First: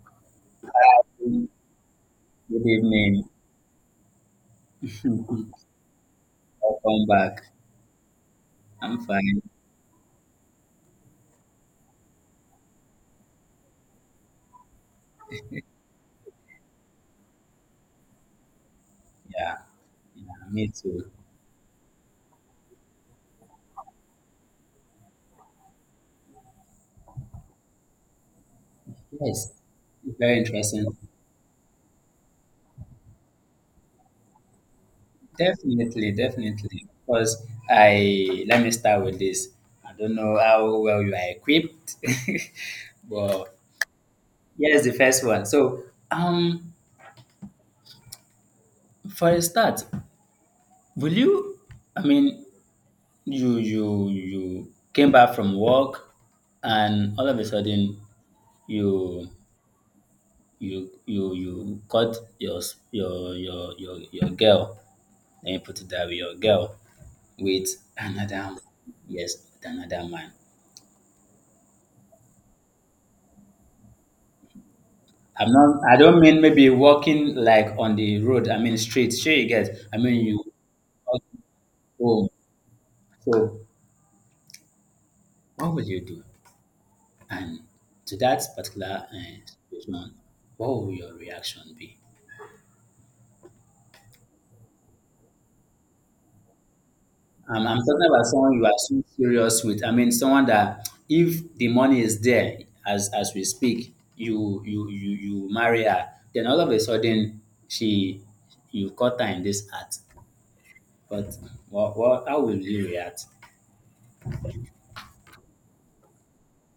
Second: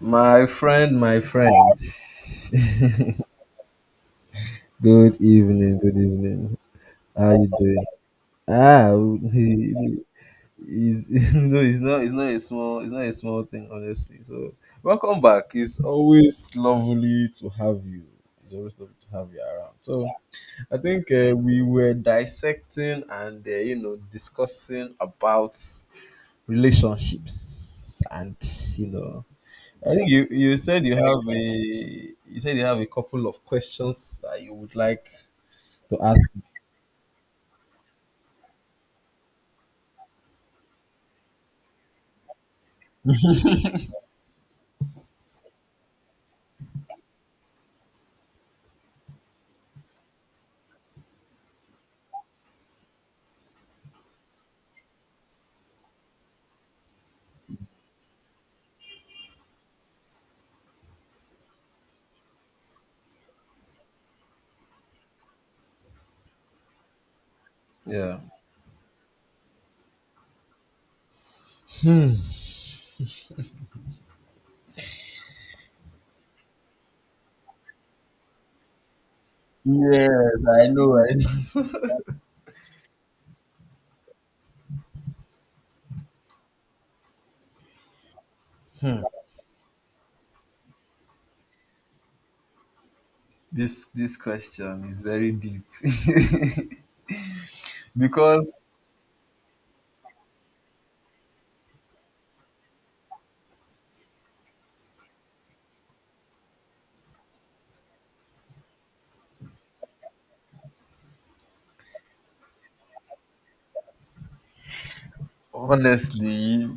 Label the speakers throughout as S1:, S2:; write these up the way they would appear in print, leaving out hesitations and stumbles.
S1: My friend, my
S2: Good
S1: friend.
S2: evening.
S1: Good evening, good evening.
S2: Welcome
S1: How
S2: back.
S1: you doing? Ah,
S2: I'm fine.
S1: he, he's, no, it's not a small, it's not a small thing, honestly. So, welcome back. It's always lovely to have you. It's always lovely to have you
S2: Yeah,
S1: around. So,
S2: yeah, me
S1: I think
S2: too.
S1: we were dissecting and discussing about relationships and you know
S2: Yes,
S1: I think you,
S2: very
S1: you said you
S2: interesting.
S1: have a you said you have a couple of questions that you would like to
S2: Definitely,
S1: ask.
S2: definitely. Because I Let me start with this. I don't know how well you are equipped, but here's the first one. So, um, for a start, will you? I mean, you came back from work, and all of a sudden you you cut your s- your girl, let you put it that way, your girl with
S1: Yeah.
S2: another man. Yes, with another man.
S1: Hmm.
S2: I don't mean maybe walking, like, on the road. I mean, street. Sure, you get. I
S1: Yes,
S2: mean, you
S1: I know. I
S2: walk
S1: know.
S2: home. So what will you do? And to that
S1: Hmm.
S2: particular situation, what will your reaction be?
S1: This question is very deep.
S2: I'm talking about someone
S1: Because
S2: you are so serious with. I mean, someone that if the money is there, as we speak, you marry her. Then all of a sudden, she you caught her in this act. But what, how will you react?
S1: honestly,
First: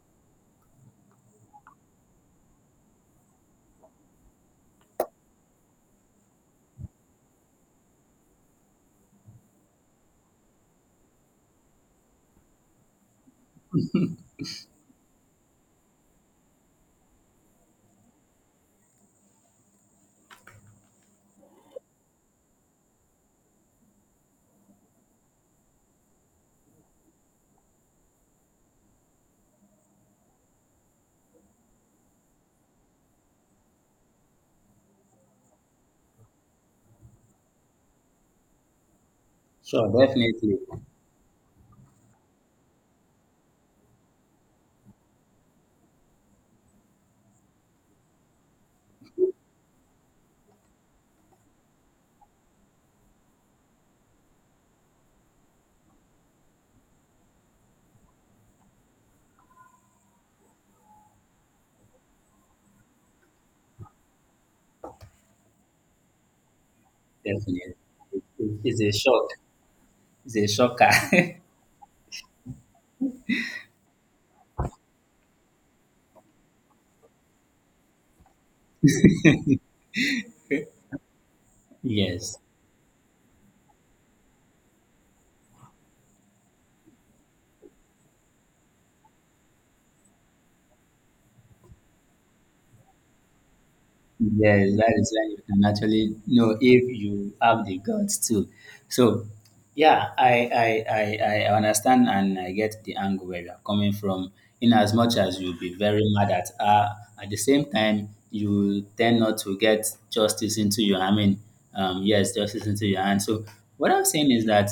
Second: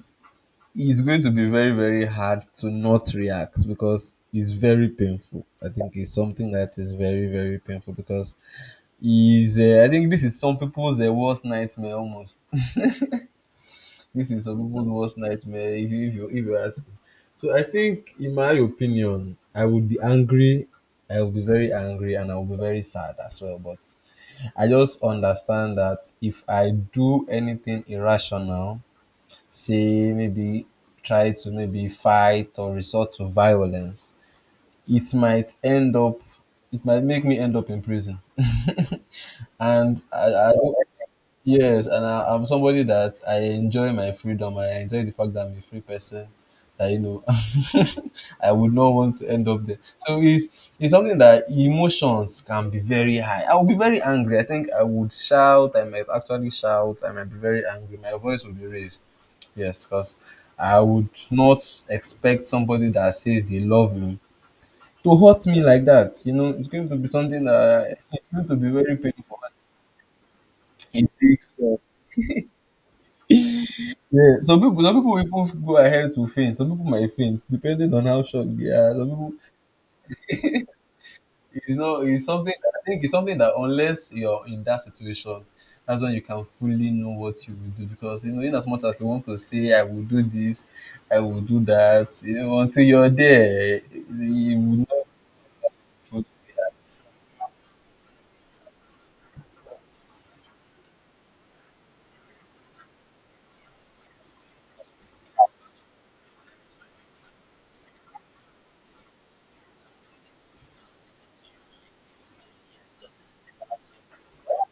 S1: it's going to be very very hard to not react because it's very painful. I think it's something that is very very painful because is I think this is some people's worst nightmare almost. This is some people's worst nightmare if you ask me. So I think, in my opinion, I would be angry. I would be very angry and I would be very sad as well. But I just understand that if I do anything irrational, say maybe try to maybe fight or resort to violence, it might end up, it might make me end up in prison.
S2: Sure,
S1: And I
S2: definitely,
S1: don't. Yes, and I'm somebody that I enjoy my freedom. I enjoy the fact that I'm a free person. That you know, I would not want to end up there. So it's something that emotions can be very high. I will be very angry. I think I would shout. I might actually shout. I might be very angry. My voice will be raised. Yes, because I would not expect somebody that says they love me to hurt me like that. You know, it's going to be something
S2: definitely.
S1: that
S2: It,
S1: it's going to
S2: it-
S1: be
S2: it's a
S1: very
S2: shock.
S1: painful.
S2: It's a
S1: It
S2: shocker.
S1: takes yeah, some people, even go ahead to faint. Some people might faint, depending on how shocked they are. Some people, it's not, it's
S2: Yes.
S1: something. I think it's something that unless you're in that situation, that's when you can fully know what you will do. Because you know, in as much as you want to say, "I will do this, I will do that," you know, until you're there, you
S2: Yes,
S1: will not.
S2: that is when you can actually
S1: Fully-
S2: know if you have the guts too. So, yeah, I understand and I get the angle where you're coming from. In as much as you'll be very mad at her, at the same time, you tend not to get justice into your, I mean, yes, justice into your hand. So, what I'm saying is that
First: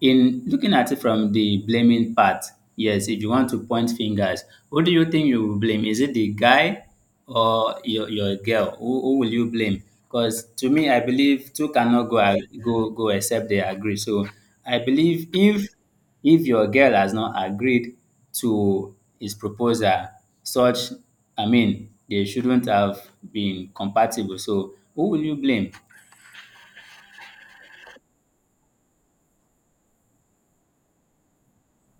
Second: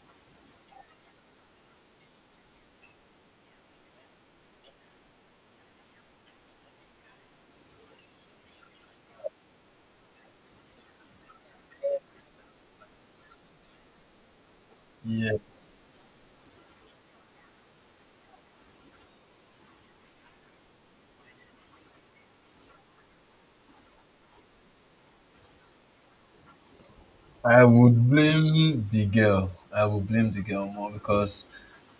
S2: in looking at it from the blaming part, yes, if you want to point fingers, who do you think you will blame? Is it the guy or your girl? Who will you blame? Because to me, I believe two cannot go a- go go except they agree. So I believe
S1: yeah.
S2: if your girl has not agreed to his proposal, such, I mean, they shouldn't have been compatible. So who will you blame?
S1: I would blame the girl. I would blame the girl more because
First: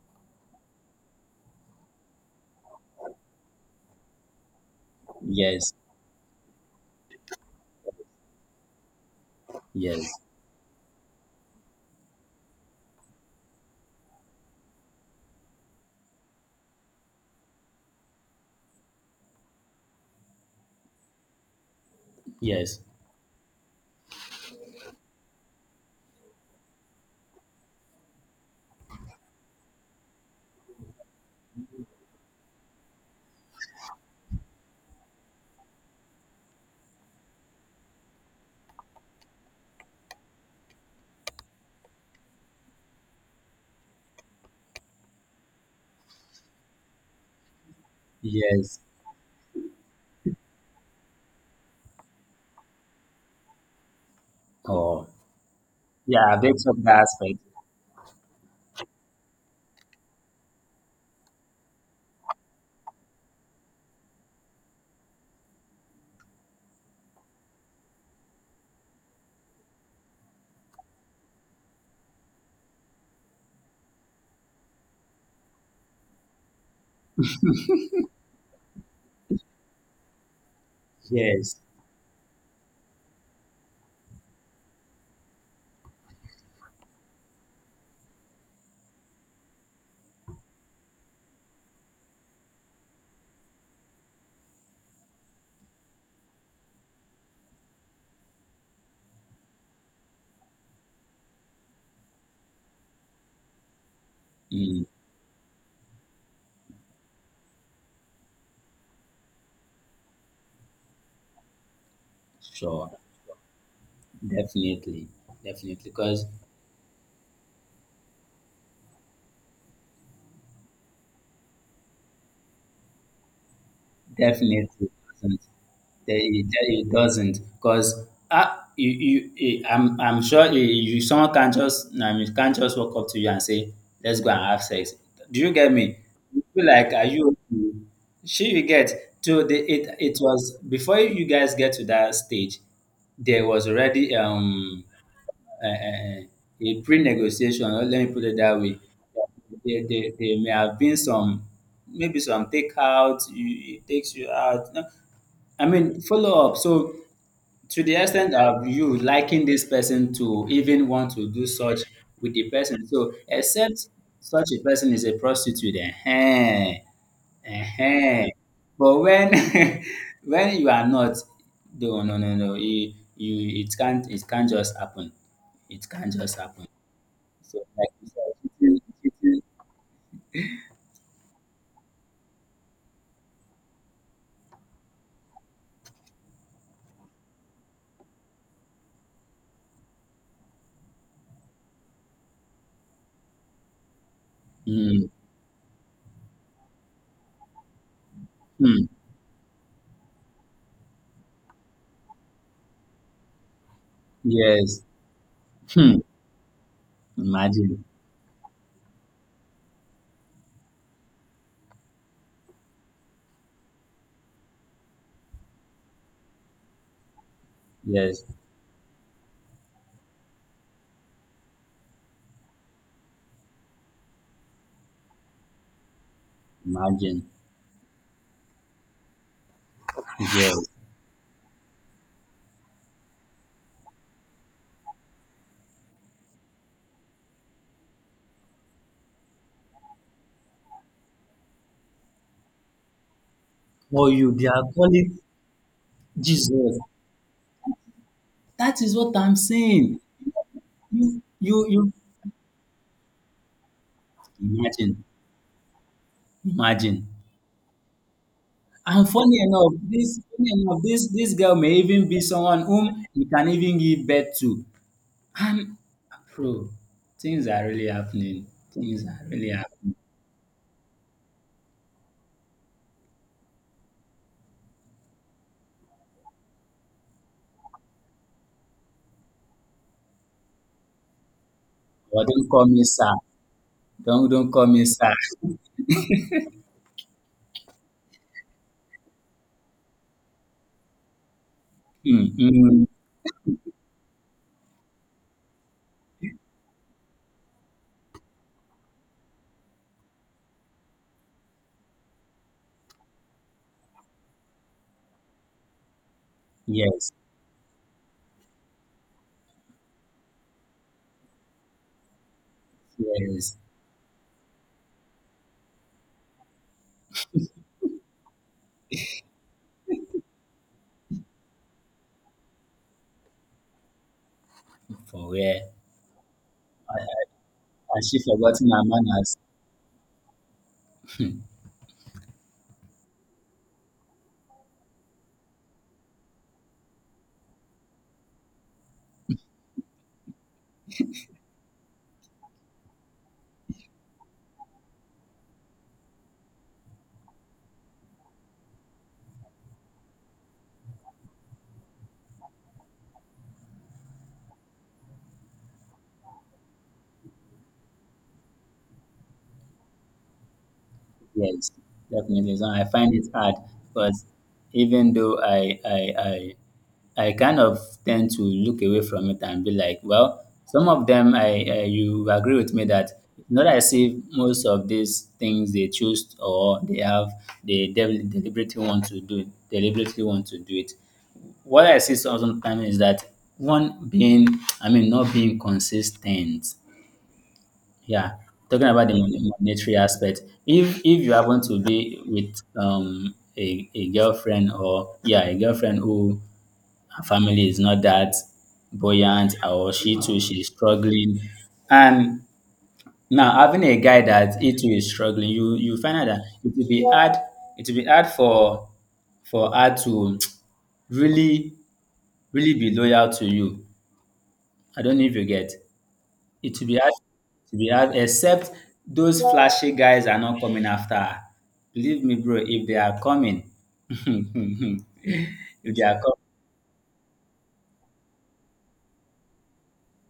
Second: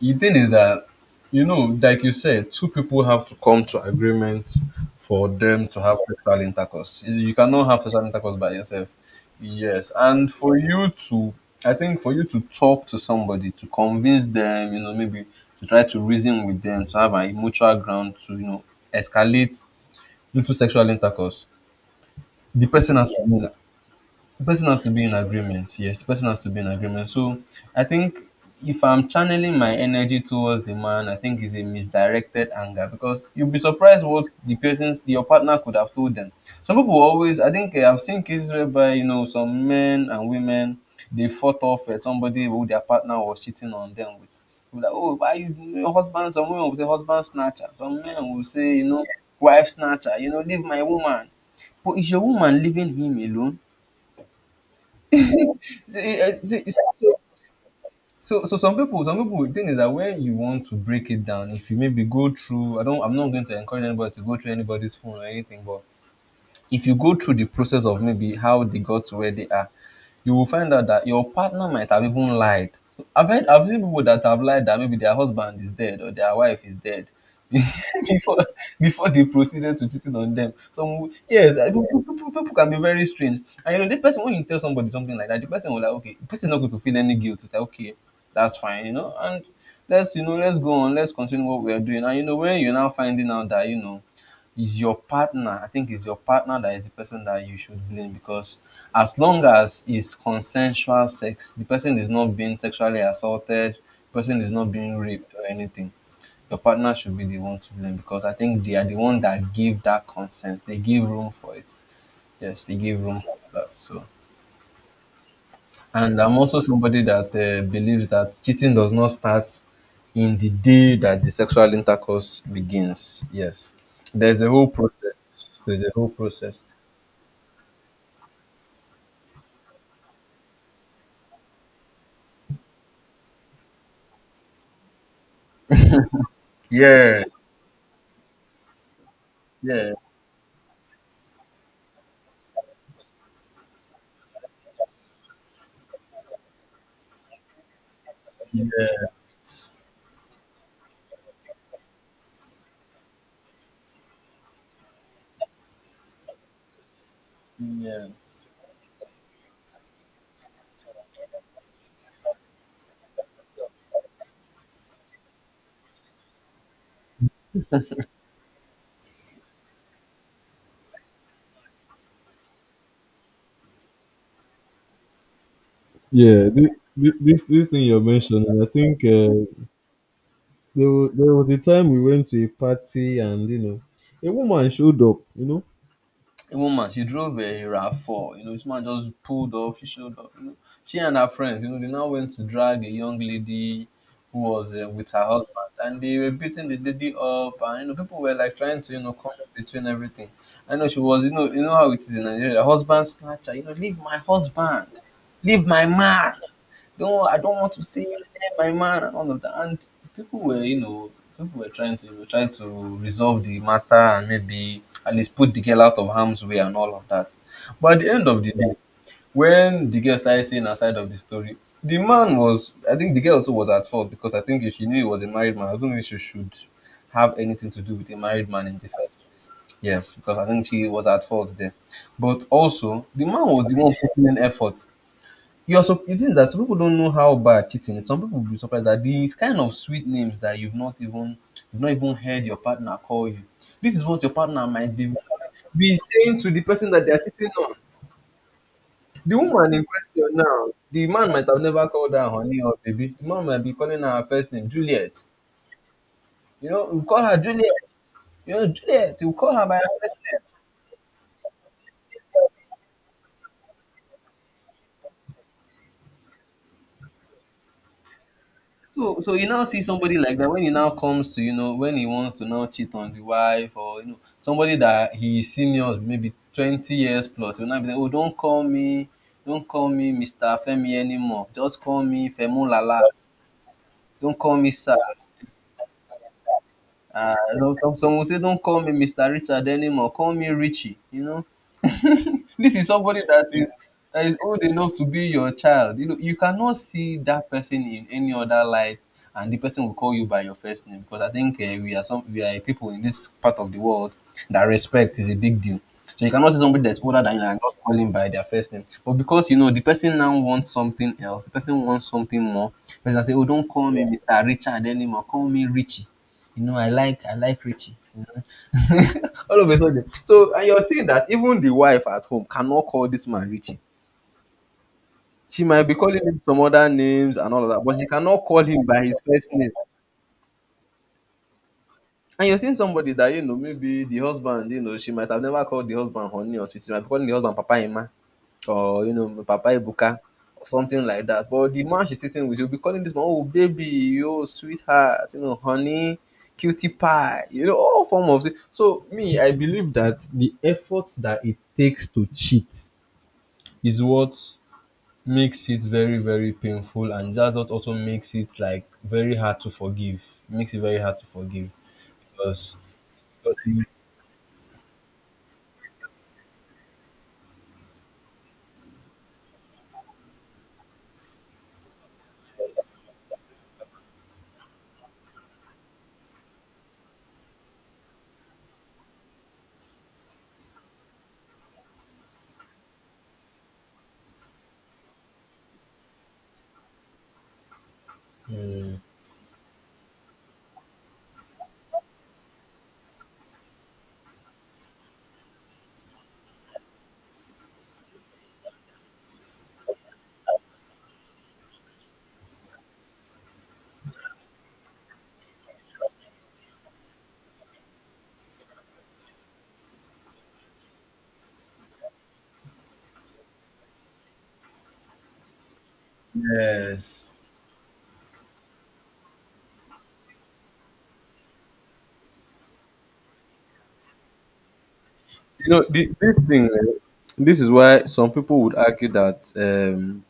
S1: the thing is that you know, like you said, two people have to come to agreement for them
S2: Yes,
S1: to have sexual intercourse. You cannot have sexual intercourse by yourself. Yes,
S2: yes,
S1: and for you to, I think for you to talk to somebody to convince them, you know, maybe to try to reason with them to have a mutual ground to you know escalate into sexual intercourse. The
S2: yes,
S1: person has to yeah, win the person has to be in agreement. Yes, the person has to be in agreement. So I think if I'm channeling my energy towards the man, I think it's a misdirected anger because you'll be surprised what the person's your partner could have told them. Some people always, I think I've seen cases whereby you know some men and women they fought off somebody who their partner was cheating on them with. They'll be like, oh, why you your husband? Some women will say husband snatcher. Some men will say
S2: yes.
S1: you know wife snatcher. You know, leave my woman. But is your woman leaving him alone?
S2: Oh.
S1: See,
S2: Yeah,
S1: eh, eh, see,
S2: that's of the
S1: so,
S2: aspect.
S1: so some people the thing is that when you want to break it down if you maybe go through I'm not going to encourage anybody to go through anybody's phone or anything but if you go through the process of maybe how they got to where they are, you will find out that your partner might have even lied. I've seen people that have lied that maybe their husband is dead or their wife is dead before before they proceeded to cheating on them. So
S2: Yes.
S1: yes, I- people, people, people can be very strange. And you know, the person when you tell somebody something like that, the person will like, okay, the person is not going to feel any guilt. It's like okay, that's fine, you know. And let's you know, let's go on, let's continue what we are doing. And you know, when you're now finding out that you know is your partner. I think it's your partner that is the person that you should blame because as long as it's consensual sex, the person is not being sexually assaulted, the person is not
S2: Mm,
S1: being raped or anything. Your partner should be the one to blame because I think they are the one that give that consent. They give room for it. Yes, they
S2: sure.
S1: give room for that. So
S2: Definitely. Definitely.
S1: and
S2: Because
S1: I'm also somebody that believes that cheating does not start in the day that the sexual intercourse begins. Yes, there's a whole
S2: definitely
S1: process.
S2: doesn't.
S1: There's a whole
S2: It,
S1: process.
S2: it doesn't. Because eh, I'm sure, eh, someone can not just, I mean, can't just walk up to you and say, let's go and have sex. Do you get me? You feel like, are
S1: Yeah,
S2: you okay? You get. To the,
S1: yeah,
S2: it was, Before you guys get to that stage, there was already uh, a pre-negotiation, or let me put it that way.
S1: yeah,
S2: There may have been some, maybe some takeout, it takes you out. No, I mean, follow up. So to the
S1: yeah.
S2: extent of you liking this person to even want to do such with the person. So, except such a person is a prostitute, eh? eh But when when you are not, no, no, no, no, it can't just happen. It can't just
S1: Yeah,
S2: happen.
S1: this, this
S2: So,
S1: this thing
S2: like
S1: you're
S2: you said,
S1: mentioning, I
S2: cheating,
S1: think
S2: cheating.
S1: there was a time we went to a party and you know, a woman showed up, you know, a woman she drove a RAV4. You know, this man just pulled up. She showed up, you know, she and her friends, you know, they now went to drag a young lady who was
S2: Mm,
S1: with her husband and they were beating the lady up and you know people were like trying
S2: mm,
S1: to you know come in between everything. I know she was you know how it is in Nigeria. Husband snatcher, you know, leave my
S2: yes.
S1: husband, leave my
S2: Hmm.
S1: man. Don't I don't want
S2: Imagine.
S1: to see you there, my man, and all of that. And people were, you know, people were trying to resolve the matter and maybe at least put the girl out of harm's way and all of that. But at the
S2: Yes.
S1: end of the day, when the girl started saying her side of the story, the man was I think the girl too was at fault because I think if she knew he was a married man, I don't know if she should
S2: Imagine.
S1: have anything to do with a married man in the first place. Yes, because I think
S2: Yes.
S1: she was at fault there. But also, the man was the one putting in effort. You're so the thing that some people don't know how bad cheating is. Some people will be surprised that these kind of sweet names that you've not even heard your partner call you. This is
S2: Oh,
S1: what your
S2: they are
S1: partner might
S2: calling
S1: be saying to the
S2: Jesus.
S1: person that they're cheating on.
S2: That is what
S1: The
S2: I'm
S1: woman in
S2: saying.
S1: question now, the
S2: You
S1: man might have never
S2: you
S1: called her honey or baby. The man might be calling her her first
S2: you
S1: name,
S2: imagine,
S1: Juliet. You know, we
S2: imagine.
S1: call her Juliet. You know,
S2: And
S1: Juliet, you
S2: funny
S1: call her
S2: enough,
S1: by her first
S2: this
S1: name.
S2: funny enough, this this girl may even be someone whom you can even give birth to. And bro, things are really happening. Things
S1: So,
S2: are
S1: so you
S2: really
S1: now see
S2: happening.
S1: somebody like that when he now comes to you know when he wants to now cheat on the wife or you know somebody that he is senior maybe 20 years plus. He will now be like oh don't call me Mr. Femi anymore, just call
S2: But
S1: me
S2: don't call me
S1: Femolala,
S2: sir. Don't
S1: don't
S2: don't
S1: call
S2: call
S1: me
S2: me
S1: sir.
S2: sir.
S1: Some, some will say, don't call me Mr. Richard anymore. Call me Richie. You know,
S2: Mm,
S1: this is
S2: mm.
S1: somebody that is old enough to be your child. You know, you cannot see that person in any other light, and the person will call you by your first name because I think we are some we are people in this part of the world that respect is a big deal. So you cannot see somebody that's
S2: Yes,
S1: older than you and not call him by their first name. But because you know the person now wants something else, the person wants something more. The person say, "Oh,
S2: yes.
S1: don't call me Mister Richard anymore. Call me Richie." You know, I like Richie. You know? All of a sudden. So and you're saying that even the wife at home cannot call this man Richie.
S2: For
S1: She
S2: where?
S1: might be calling him some other names and all of that, but she
S2: Has she
S1: cannot call
S2: forgotten her
S1: him by his
S2: manners?
S1: first name. And you're seeing somebody that you know, maybe the husband, you know, she might have never called the husband honey or sweet. She might be calling the husband Papa Emma, or you know Papa Ibuka or something like that. But the man she's sitting with, you'll be calling this man, oh baby, oh sweetheart, you know, honey, cutie pie, you know, all form of it. So me, I believe that the effort that it takes to cheat is what makes it very, very painful and that's what also makes it like very hard to forgive. Makes it very hard to forgive.
S2: Yes, definitely. So
S1: Because,
S2: I find it hard
S1: because,
S2: because even though I kind of tend to look away from it and be like, well, some of them I you agree with me that it's not as if most of these things they choose or they have they del- deliberately want to do, it. What I see, sometimes, is that one being, I mean, not being consistent. Yeah, talking about the monetary aspect, if you happen to be with a girlfriend, or, yeah, a girlfriend who her family is not that buoyant, or she too, she's struggling, and now having a guy that he too is struggling, you find out that it will be hard for her to really really be loyal to you. I don't know if you get. It will be hard.
S1: yes.
S2: It will be hard. Except those flashy guys are not coming after her. Believe me, bro. If they are coming, if
S1: You know,
S2: they are
S1: this
S2: coming,
S1: thing this is why some people would argue that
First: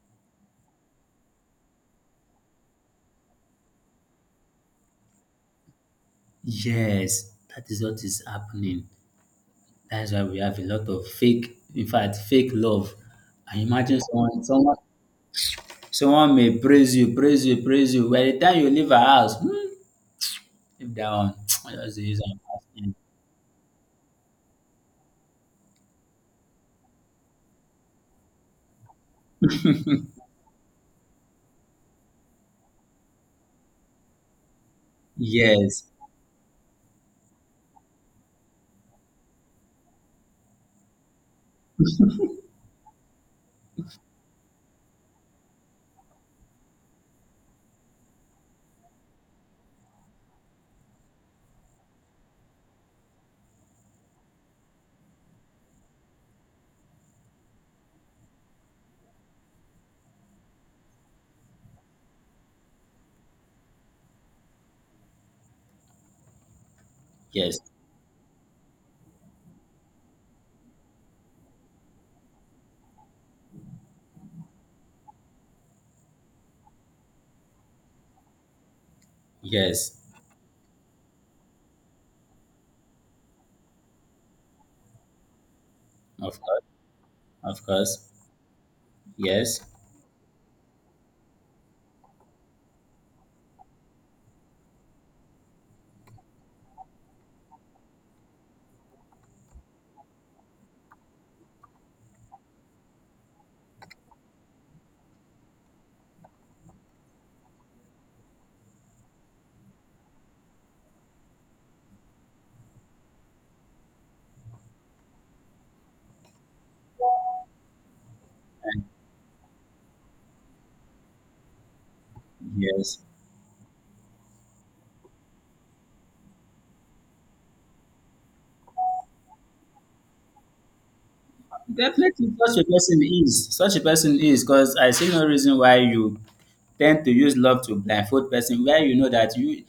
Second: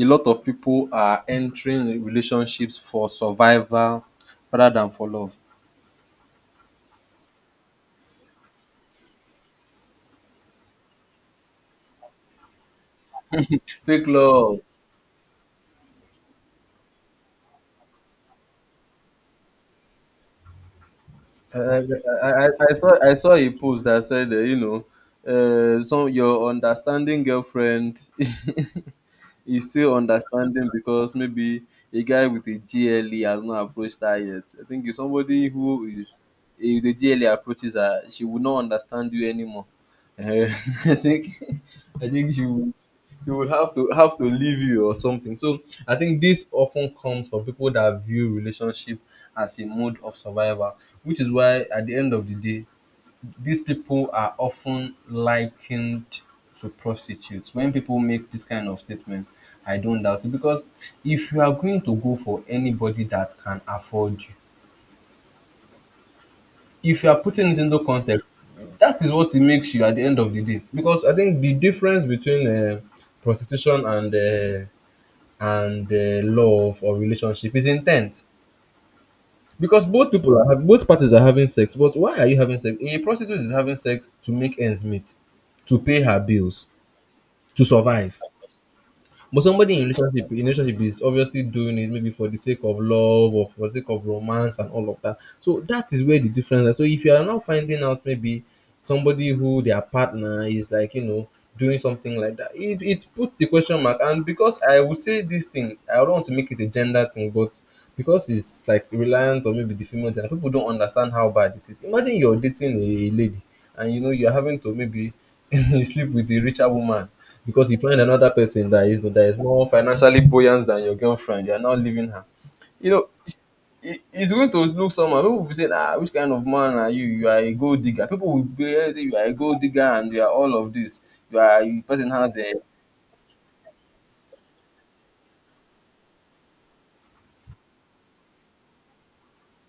S1: a lot of people are entering relationships for survival rather than for love.
S2: yes, that is what is happening. That is why we have a lot of fake. In fact, fake love. And imagine
S1: Fake
S2: someone,
S1: love.
S2: someone, someone may praise you, praise you, praise you. By the time you leave her house, hmm, if they are on,
S1: I,
S2: what's the use of asking?
S1: I saw a post that said, you know, some your understanding girlfriend is still understanding because maybe a guy with a GLE has not approached her yet. I think if somebody
S2: Yes,
S1: who is if the GLE approaches her, she would not understand you anymore. Eh, I think she would have to leave you or something. So I think this often comes for people that view relationship as a mode of survival, which is why at the end of the day, these people are often likened to prostitutes. When people make this kind of statement, I don't doubt it because if you are going to go for anybody that can afford you, if you are putting it
S2: yes,
S1: into context, that is what it makes you at the end of the day. Because I think the difference between prostitution and love or relationship is intent. Because
S2: yes.
S1: both people are having, both parties are having sex, but why are you having sex? A prostitute is having sex to make ends meet, to pay her
S2: Of course,
S1: bills, to
S2: of course.
S1: survive. But
S2: Yes,
S1: somebody in relationship is obviously doing it maybe for the sake of love or for the sake of romance and all of that. So that is where the difference is. So if you are now finding out maybe somebody who their partner is like, you know, doing something like that, it puts the question mark. And because I would say this thing, I don't want to make it a gender thing, but because it's like reliant on maybe the female gender, people don't understand how bad it is. Imagine you're dating a lady and you know you're having to maybe you sleep with the richer woman because you find another person that is more financially buoyant than your girlfriend. You're not leaving her. You
S2: yes.
S1: know, it's going to look somehow. People will be saying, ah, which kind of man are you? You are a gold digger. People will be saying, you are a gold digger and you are all of this. You are a person
S2: Definitely,
S1: has a
S2: such a person is. Such a person is, because I see no reason why you tend to use love to blindfold person where you know that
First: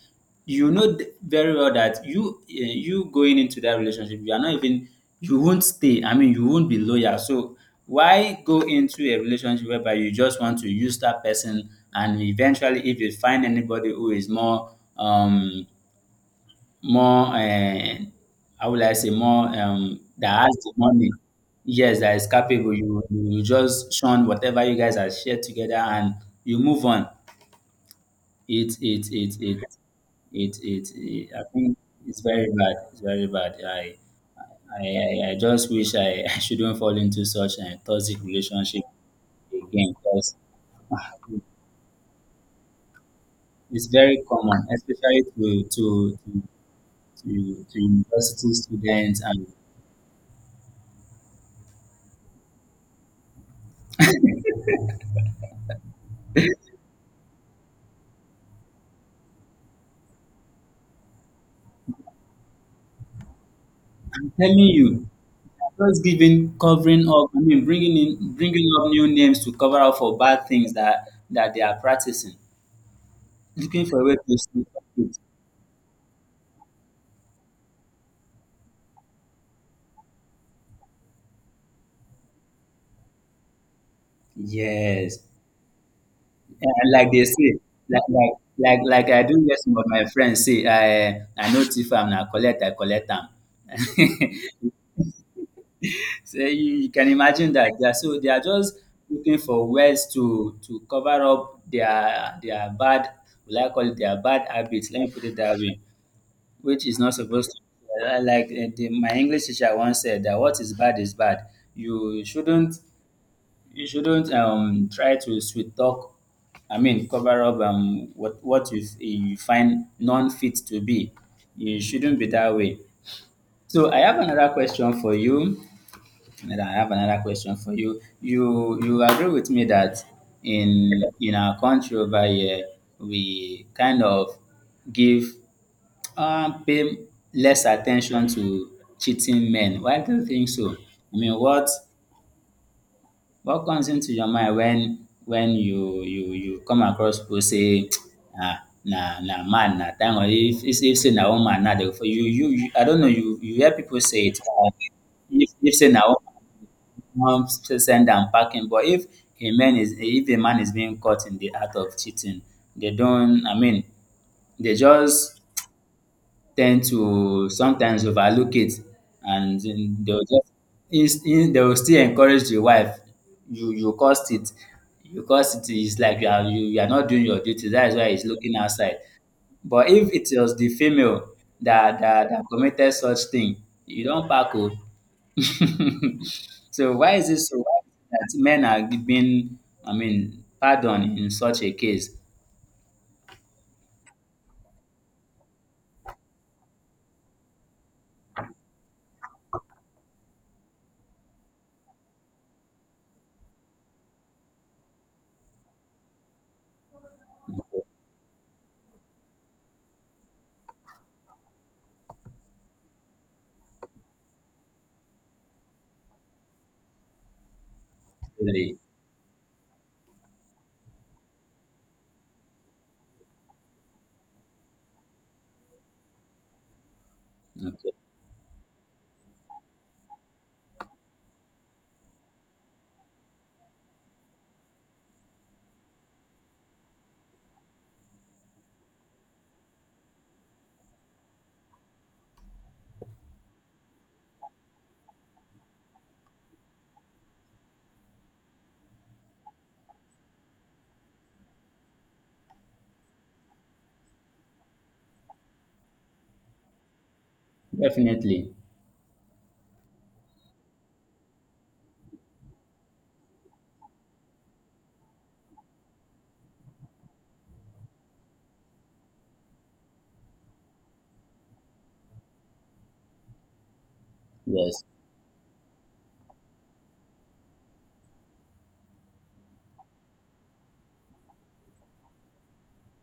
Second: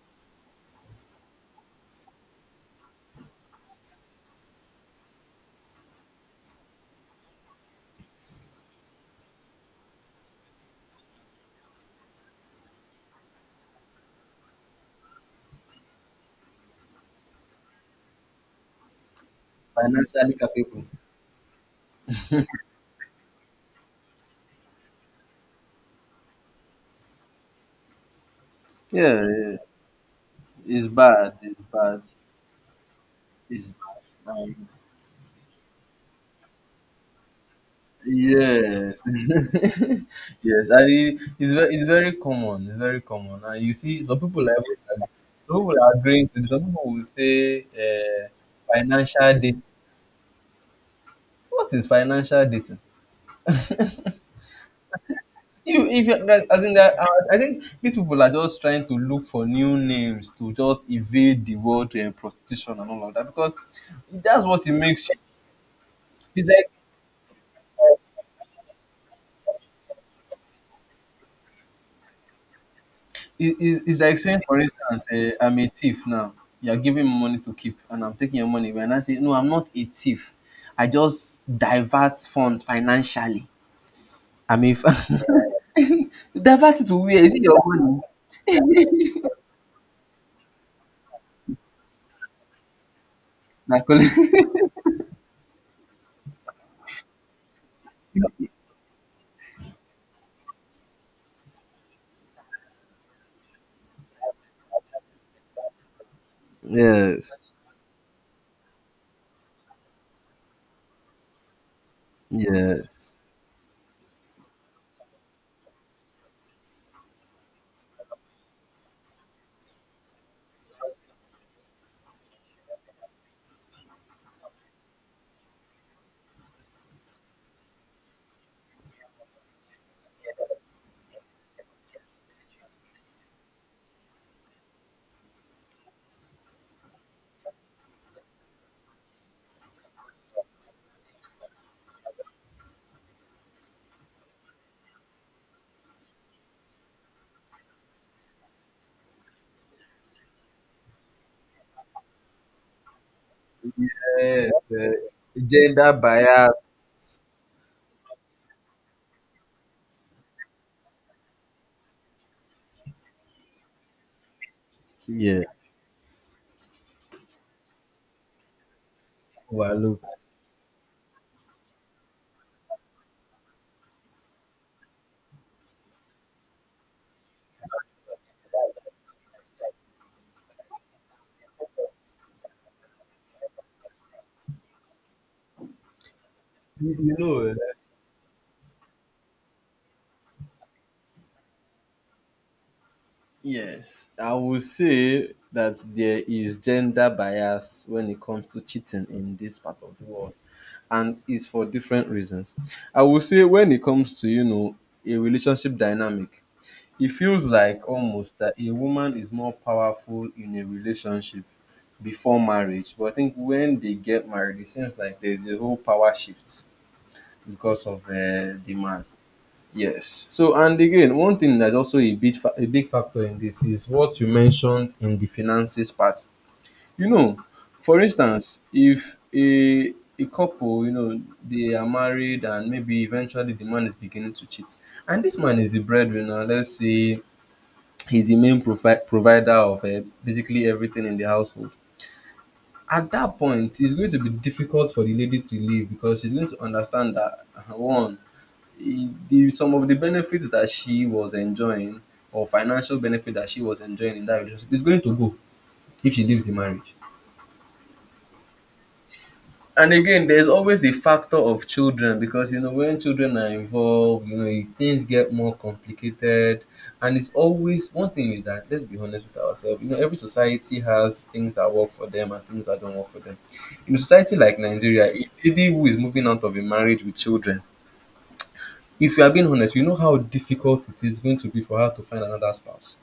S2: you know very well that you, you going into that relationship, you are not even, you won't stay. I mean, you won't be loyal. So why go into a relationship whereby you just want to use that person and eventually if you find anybody who is more, um more, how will I say, more,
S1: financially
S2: that has the
S1: capable.
S2: money. Yes, that is capable. You just shun whatever you guys are shared together, and you move on. It it
S1: Yeah,
S2: it
S1: yeah.
S2: it it
S1: It's
S2: it, it
S1: bad.
S2: I
S1: It's
S2: think
S1: bad.
S2: it's very bad. It's very bad.
S1: It's
S2: I
S1: bad.
S2: I, I, I just wish I, I shouldn't fall into such a toxic relationship
S1: Yes,
S2: again, because
S1: yes, and it's very common. It's very common, and you
S2: it's
S1: see, some
S2: very
S1: people are
S2: common,
S1: some
S2: especially to to
S1: agreeing to.
S2: to,
S1: Some people will say,
S2: to, to university students.
S1: financial
S2: And
S1: dating. What is financial dating? You, if you, I think that, I think these people are just trying to look for new names to just evade the word prostitution and all of that because
S2: I'm
S1: that's
S2: telling
S1: what it makes
S2: you,
S1: you.
S2: just
S1: It's
S2: giving,
S1: like
S2: covering up, I mean, bringing in, bringing up new names to cover up for bad things that they are practicing. Looking
S1: it's
S2: for a way
S1: like
S2: to
S1: saying, for
S2: sneak up
S1: instance,
S2: it.
S1: I'm a thief now. You're giving me money to keep, and I'm taking your money. And I say, no, I'm not a thief. I just divert funds financially. I mean, divert
S2: Yes,
S1: it
S2: and
S1: to
S2: like
S1: where?
S2: they
S1: Is it your
S2: say,
S1: money?
S2: like like like I do hear some of my friends say, I know thief am na collect I collect am.
S1: Na collect-
S2: So you can imagine that they are, so they are just looking for ways to cover up their bad, will I call it their bad habits? Let me put it that way. Which is not
S1: yes,
S2: supposed to, like, my English teacher once said that what is bad is bad. You shouldn't
S1: yes,
S2: you shouldn't try to sweet talk, I mean, cover up, what you find non-fit to be. You shouldn't be that way. So I have another question for you. And i have another question for you you you agree with me that in our country over here, we kind of give, pay less attention to cheating men? Why do you think so? I mean, what comes into your mind when you come across people say ah, na man na time, or if say na woman na dey for you, you I don't know, you hear people say it,
S1: yes. eh,
S2: if say
S1: gender
S2: na woman,
S1: bias.
S2: send am packing. But if a man is, being caught in the act of cheating, they don't, I mean, they just
S1: Yeah.
S2: tend to sometimes overlook it, and
S1: Overlook.
S2: they will just ins in they will still encourage the wife, "You caused it, you caused it." It's like you are not doing your duty, that is why he's looking outside. But if it was the female that committed such thing, you don't pack up.
S1: You,
S2: So
S1: you
S2: why is it
S1: know, eh,
S2: so? Why is it that men are being, I mean, pardoned in such a case?
S1: Yes, I would say that there is gender bias when it comes to cheating in this part of the world, and it's for different reasons. I would say when it comes to you know a relationship dynamic, it feels like almost that a woman is more powerful in a relationship before marriage, but I think when they get married, it seems like there's a whole power shift because of the
S2: Really?
S1: man. Yes. So, and again, one thing that's also a big a big factor in this is what you mentioned in the finances part. You know,
S2: Okay,
S1: for instance, if a couple, you know, they are married and maybe eventually the man is beginning to cheat, and this man is the breadwinner. Let's say he's the main provider of basically everything in the household. At that point, it's going to be difficult for the lady to leave because she's going to understand that one, eh, the some of the benefits that she was enjoying or financial benefit that she was enjoying in that relationship is going to go if she leaves the marriage.
S2: definitely,
S1: And again, there's always a factor of children because you know when children are involved, you know things get more complicated, and it's always one thing is that let's be honest with ourselves. You know, every society has things that work for them and things that don't work for them. In a society like
S2: yes.
S1: Nigeria, a lady who is moving out of a marriage with children, if you are being honest, you know how difficult it is going to be for her to find another spouse.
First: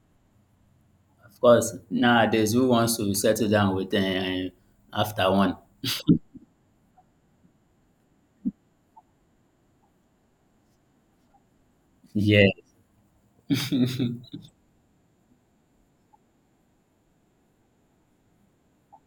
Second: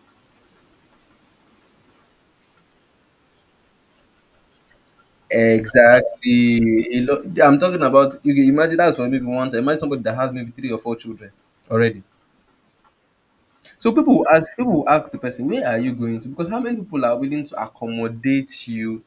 S2: Of course, nowadays, who wants to settle down with, after one?
S1: Exactly. A lot, I'm talking about you can imagine that's for maybe one time. Imagine somebody that has maybe three or four children already.
S2: Yes,
S1: So people will ask the person, where are you going to? Because how many people are willing to accommodate you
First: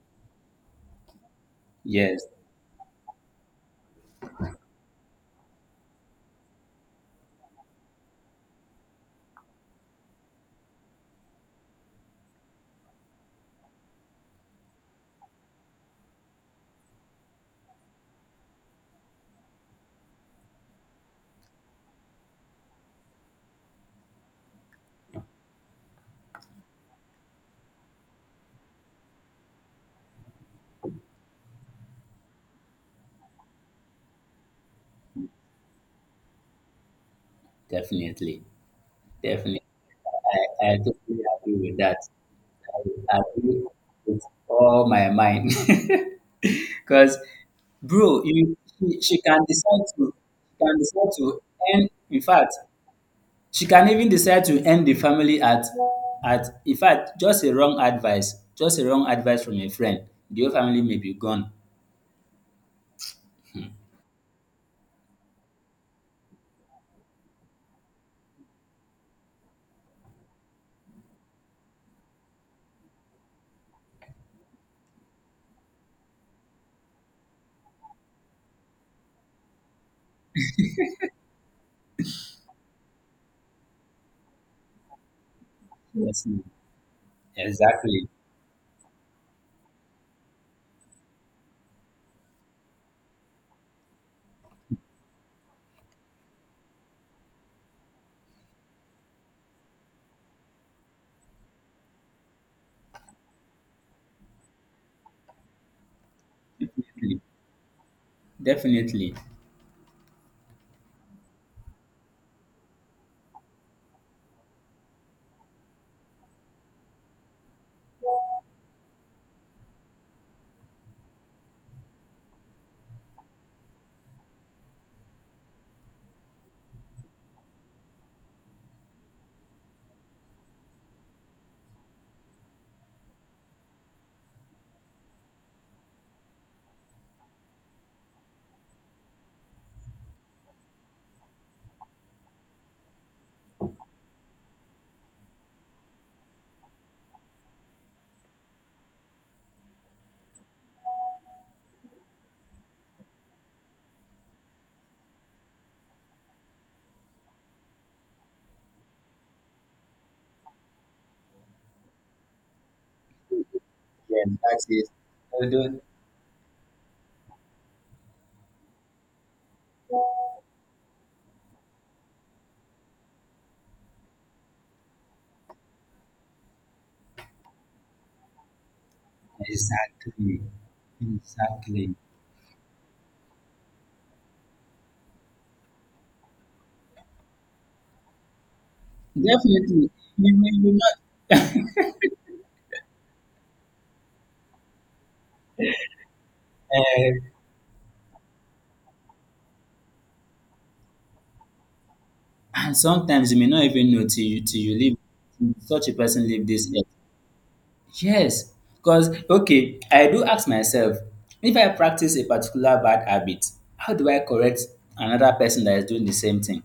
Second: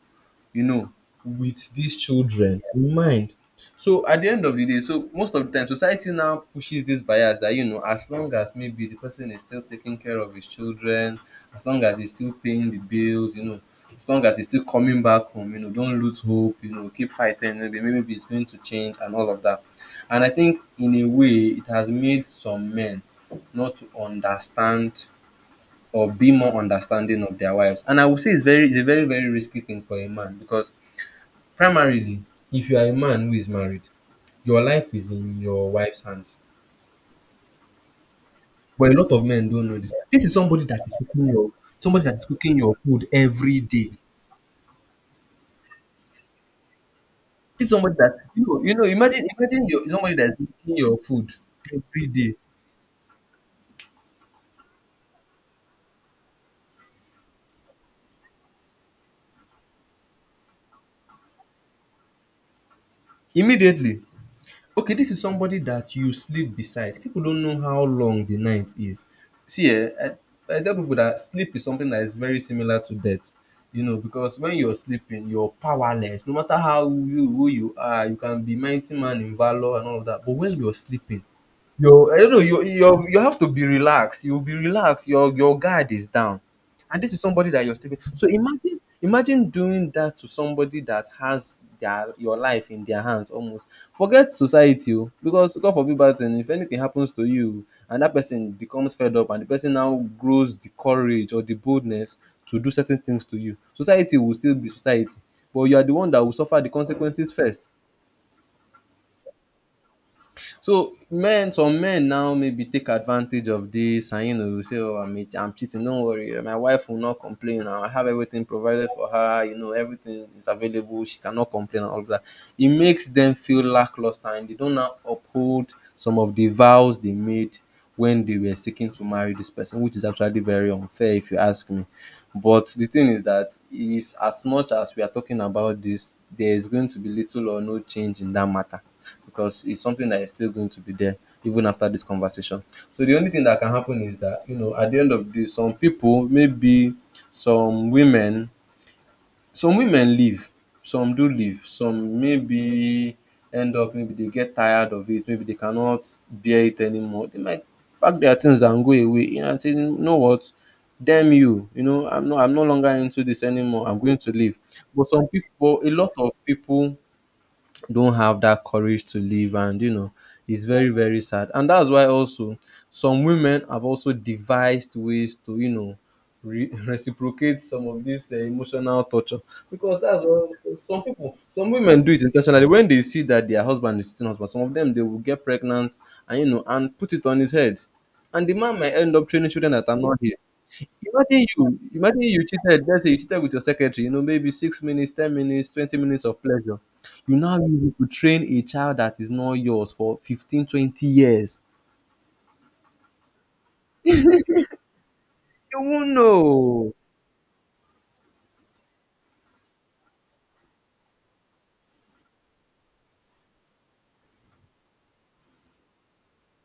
S1: you know, with these
S2: yes,
S1: children in mind. So at the end of the day, so most of the time, society now pushes this bias that you know, as long as maybe the person is still taking care of his children, as long as he's still paying the bills, you know, as long as he's still coming back home, you know, don't lose hope, you know, keep fighting, maybe it's going to change and all of that. And I think in a way, it has made some men not to understand or be more understanding of their wives. And I would say it's a very, very risky thing for a man because primarily, if you are a man who is married, your life is in your wife's hands.
S2: definitely,
S1: But a lot of men
S2: definitely.
S1: don't know this. This is somebody
S2: I
S1: that is
S2: totally
S1: cooking your
S2: agree with that.
S1: somebody that is cooking your food
S2: I
S1: every
S2: agree
S1: day.
S2: with all my mind. Because,
S1: This is somebody that
S2: bro,
S1: you know,
S2: she can
S1: imagine
S2: decide
S1: your
S2: to,
S1: somebody that is cooking
S2: can
S1: your
S2: decide
S1: food
S2: to end.
S1: every
S2: In
S1: day.
S2: fact, she can even decide to end the family at at. In fact, just a wrong advice, from a friend, the whole family may be gone.
S1: Immediately okay, this is somebody that you sleep beside. People don't know how long the night is. See, I tell people that sleep is something that is very similar to death. You know, because when you're sleeping, you're powerless. No matter how you who you are, you can be mighty man in valor and all of that. But when you're sleeping, your I don't know, you have to be relaxed. You'll be relaxed. Your guard is
S2: Yes.
S1: down. And this is somebody that you're sleeping.
S2: Exactly.
S1: So imagine doing that to somebody that has their your life in their hands almost. Forget society o, because God forbid bad thing. If anything happens to you and that person becomes fed up and the person now grows the courage or the boldness to do certain things to you, society will still be society. But you are the one that will suffer the
S2: Definitely.
S1: consequences first.
S2: Definitely.
S1: So men, some men now maybe take advantage of this and you know say, oh, I'm cheating, don't worry, eh, my wife will not complain. I have everything provided for her, you know, everything is available, she cannot complain and all of that. It makes them feel lackluster and they don't now uphold some of the vows they made when they were seeking to marry this person, which is actually very unfair if you ask me. But the thing is that is as much as we are talking about this, there is going to be little or no change in that matter because it's something that is still going to be there even after this conversation. So the only thing that can happen is that you know at the end of the day, some people, maybe some women, some women leave, some do leave, some maybe end up maybe they get tired of it, maybe they cannot bear it anymore. They might pack their things and go away you know, and say, you know what, damn you, you know, I'm no longer into this anymore. I'm going
S2: Yes,
S1: to leave.
S2: that is.
S1: But some people,
S2: Although,
S1: a lot of people don't have that courage to live and it's very, very sad, and that's why also some women have also devised ways to reciprocate some of this emotional torture, because that's
S2: exactly.
S1: what some people some
S2: Exactly.
S1: women do it intentionally. When they see that their husband is cheating, husband, some of them they will get pregnant and and put it on his head, and the man might end up training children that
S2: Definitely.
S1: are not his.
S2: You may you
S1: Imagine
S2: not.
S1: you imagine you cheated, let's say you cheated with your secretary, you know, maybe 6 minutes, 10 minutes, 20 minutes of pleasure.
S2: uh,
S1: You now use it to train a child that is not yours for 15, 20 years.
S2: and sometimes you may not even know till you leave,
S1: You
S2: such a
S1: won't
S2: person leave this earth.
S1: know.
S2: Yes, because okay, I do ask myself if I practice a particular bad habit, how do I correct another person that is doing the same thing?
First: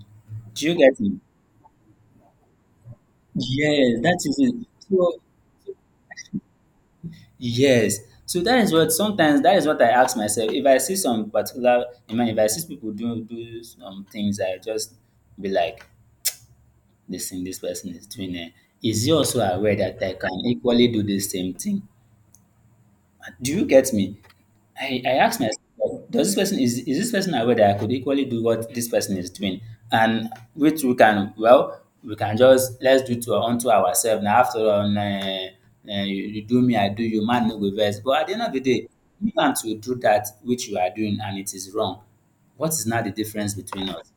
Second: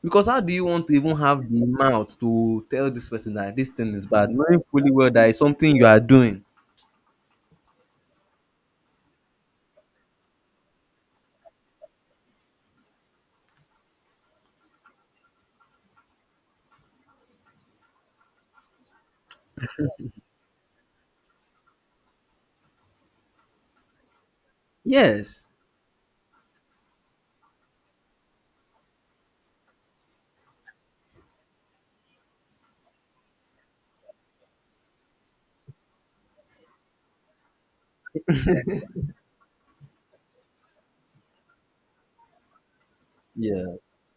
S1: Because how do you
S2: Do you
S1: want to
S2: get
S1: even
S2: me?
S1: have the mouth to tell this person that this thing
S2: Yes,
S1: is
S2: that
S1: bad,
S2: is it.
S1: knowing fully well
S2: So.
S1: that it's something you are doing?
S2: Yes. So that is what I ask myself. If I see some particular, I mean, if I see people do some things, I just be like, listen, this person is doing it. Is he also aware that I can equally do the same thing? Do you get me? I asked
S1: Yes.
S2: myself, like, does this person is this person aware that I could equally do what this person is doing? And which we can just let's do to unto ourselves. Now after all, you do me, I do you, man no go vex. But at the end of the day, you want to do that which you are doing and it is wrong. What is now the difference between
S1: Yes.
S2: us?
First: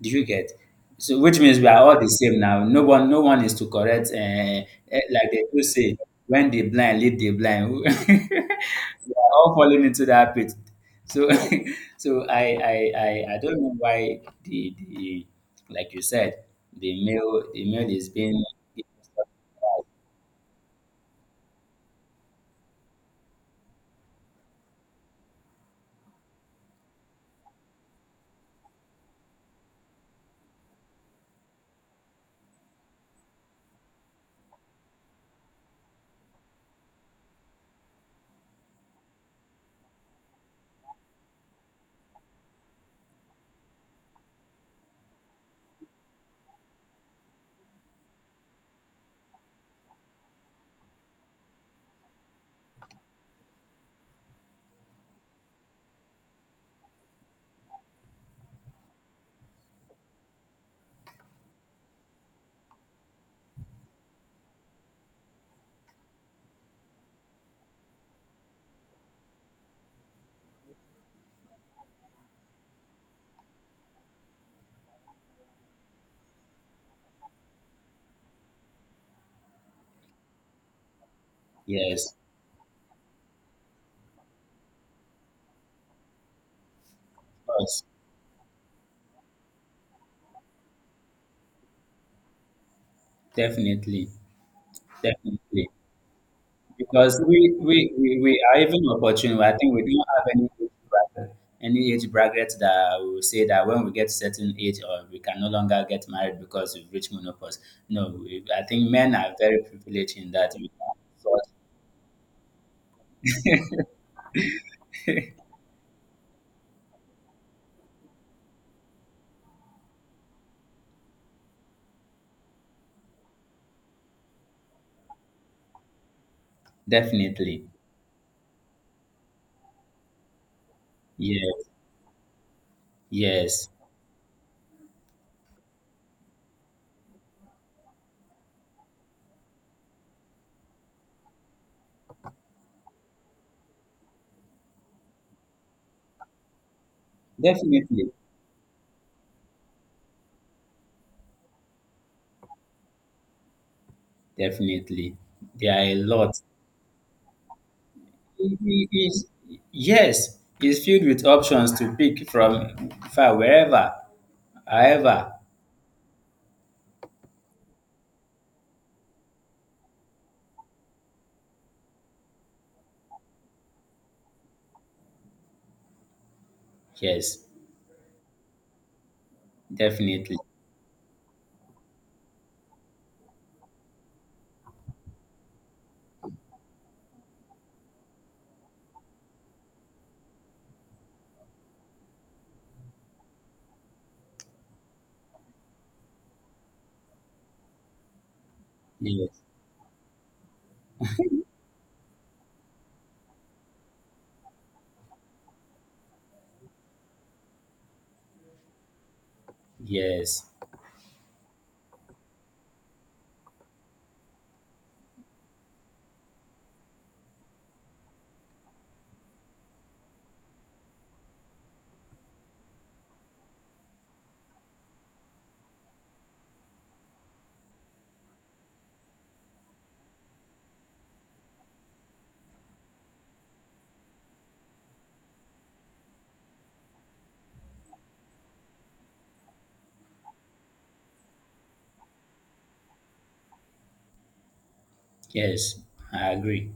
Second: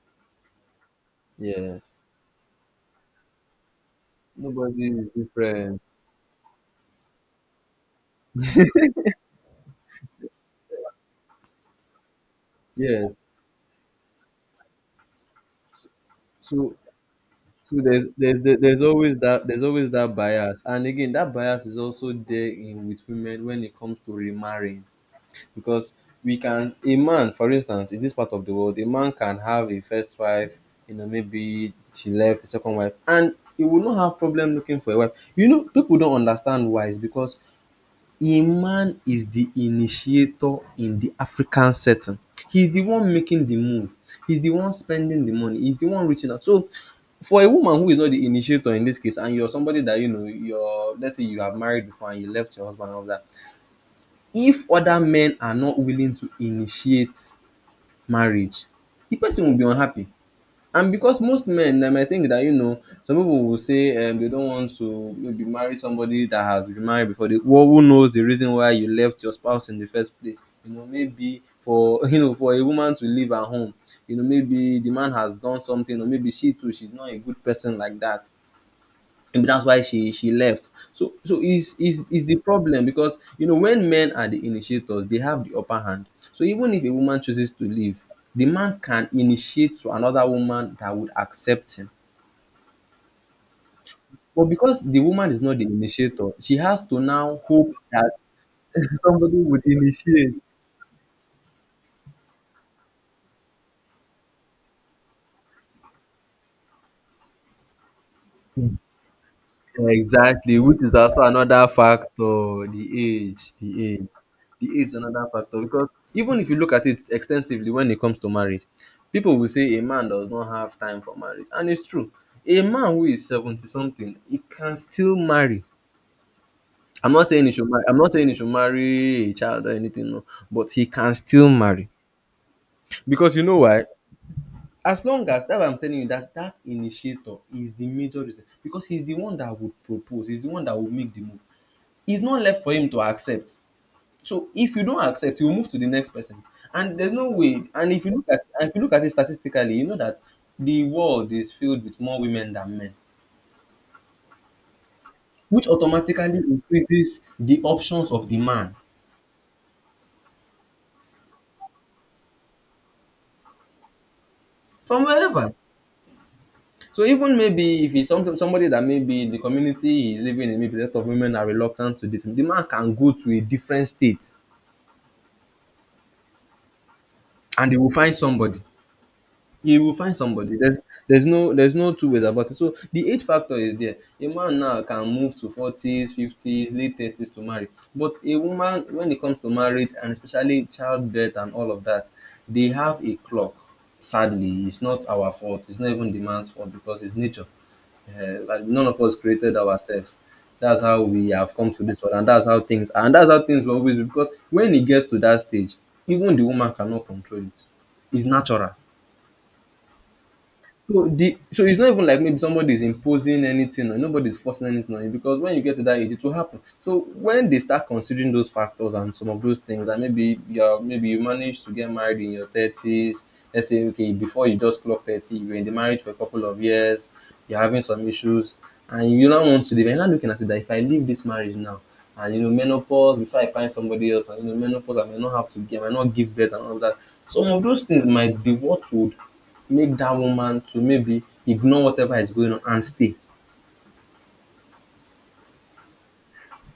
S2: Do you get? So which means we are all
S1: Yes.
S2: the same now. No one is to correct. Uh, eh,
S1: Nobody is
S2: like they do
S1: different.
S2: say, when the blind lead the blind, we are all falling into that pit. So, so I, I,
S1: Yes.
S2: I don't know why the like you said,
S1: So
S2: the male, the
S1: So,
S2: male is being,
S1: there's always that bias, and again that bias is also there in with women when it comes to remarrying, because we can a man, for instance, in this part of the world, a man can have a first wife, maybe she left, the second wife, and he will not have problem looking for a wife. People don't understand why. It's because a man is the initiator in the African setting. He's the one making the move. He's the one spending the money. He's the one reaching out. So for a woman who is not the initiator in this case, and you're somebody that you know you're let's say you have married before and you left your husband and all that, if other men are not willing to initiate marriage, the person will be unhappy. And because most men, I think that some people will say, they don't want to maybe marry somebody that has been married before. They, well, who knows the reason why you left your spouse in the first place? You know, maybe for for a woman to leave her home, maybe the man has done something, or maybe she too she's not a good person like that. Maybe that's why she left. So is is
S2: yes,
S1: is the problem, because when men are the initiators, they have the upper hand. So even if a woman
S2: of
S1: chooses to
S2: course,
S1: leave, the man can initiate to another woman that would accept him.
S2: definitely,
S1: But because the woman is not the
S2: definitely.
S1: initiator, she has to
S2: Because
S1: now
S2: we,
S1: hope
S2: we,
S1: that
S2: we, we are even
S1: somebody
S2: opportune. I
S1: would
S2: think we don't have
S1: initiate.
S2: any age bracket that will say that when we get certain age or we can no longer get married because we've reached menopause. No, I think men are very privileged in that.
S1: Exactly,
S2: We can
S1: which is also
S2: sort-
S1: another factor, the age, the age. The age is another factor because even if you look at it extensively when it comes to marriage, people will say a man does not have time for marriage. And it's true. A man who is 70 something, he can still marry. I'm not saying he
S2: Definitely.
S1: should marry, I'm not saying he should marry a child or anything, no, but he can still
S2: Yes.
S1: marry. Because you know
S2: Yes.
S1: why? As long as, that's why I'm telling you that that initiator is the major reason, because he's the one that would propose, he's the one that would make the move. It's not left for him to accept. So if you don't accept, you move to the next person. And there's no way. And if you
S2: Definitely.
S1: look at, it statistically, you know that the world is filled with more women than men,
S2: Definitely.
S1: which
S2: There are a
S1: automatically
S2: lot.
S1: increases the options of the
S2: It-
S1: man,
S2: it is- yes, it's filled with options to pick from far wherever,
S1: from
S2: however.
S1: wherever. So even maybe if it's somebody that maybe the community is living in, maybe a lot of women are reluctant to date him, the man can go to a different state
S2: Yes,
S1: and they will find somebody. You will find
S2: definitely.
S1: somebody. There's no two ways about it. So the age factor is there. A man now can move to 40s, 50s, late 30s to marry. But a woman, when it comes to marriage and especially childbirth and all of that, they have a clock. Sadly, it's not our fault. It's not even the man's fault, because it's nature. Like, none of us
S2: Yes,
S1: created ourselves. That's how we have come to this world, and that's how things are, and that's how things will always be. Because when it gets to that stage, even the woman cannot control it. It's natural.
S2: yes,
S1: So it's not even like maybe somebody is imposing anything, or nobody's forcing anything on you, because when you get to that age, it will happen. So when they start considering those factors and some of those things, and maybe you manage to get married in your 30s. Let's say, okay, before you just clock 30, you were in the marriage for a couple of years, you're having some issues, and you don't want to leave. You're not looking at it that if I leave this marriage now, and menopause before I find somebody else, and menopause, I may not have to give, I may not give birth and all that. Some of those things might be what would make that woman to maybe ignore whatever is going on and stay.
S2: yes. I agree.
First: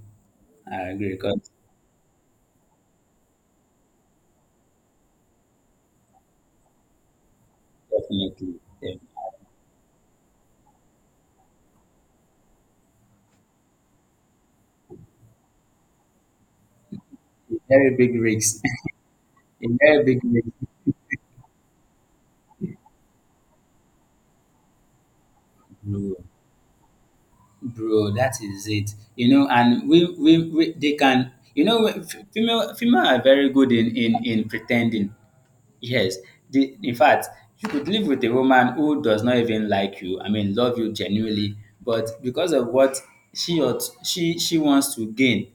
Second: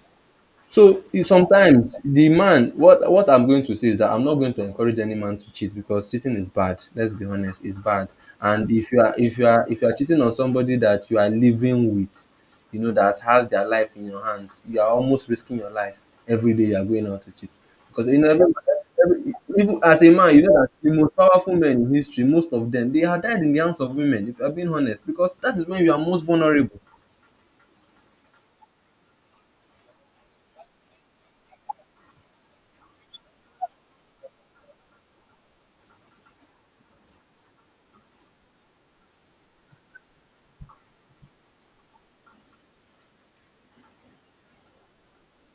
S2: I
S1: So
S2: agree because
S1: sometimes the man, what I'm going to say is that I'm not going to encourage any man to cheat, because cheating is bad. Let's be honest, it's bad.
S2: definitely,
S1: And if you
S2: um,
S1: are if you are if you are cheating on somebody that you are living with, you know, that has their life in your hands, you are almost risking your life every day you are going out to cheat.
S2: a very
S1: Because you
S2: big
S1: know
S2: risk,
S1: every
S2: a
S1: even as
S2: very
S1: a
S2: big
S1: man, you
S2: risk,
S1: know that the most powerful men in history, most of them, they are died in the hands of women. If I'm being honest, because that is when you are
S2: bro.
S1: most vulnerable.
S2: Bro, that is it. You know, and we they can. You know, female are very good in pretending. Yes, in fact, you could live with a woman who does not even like you. I mean, love you genuinely, but because of what she wants to gain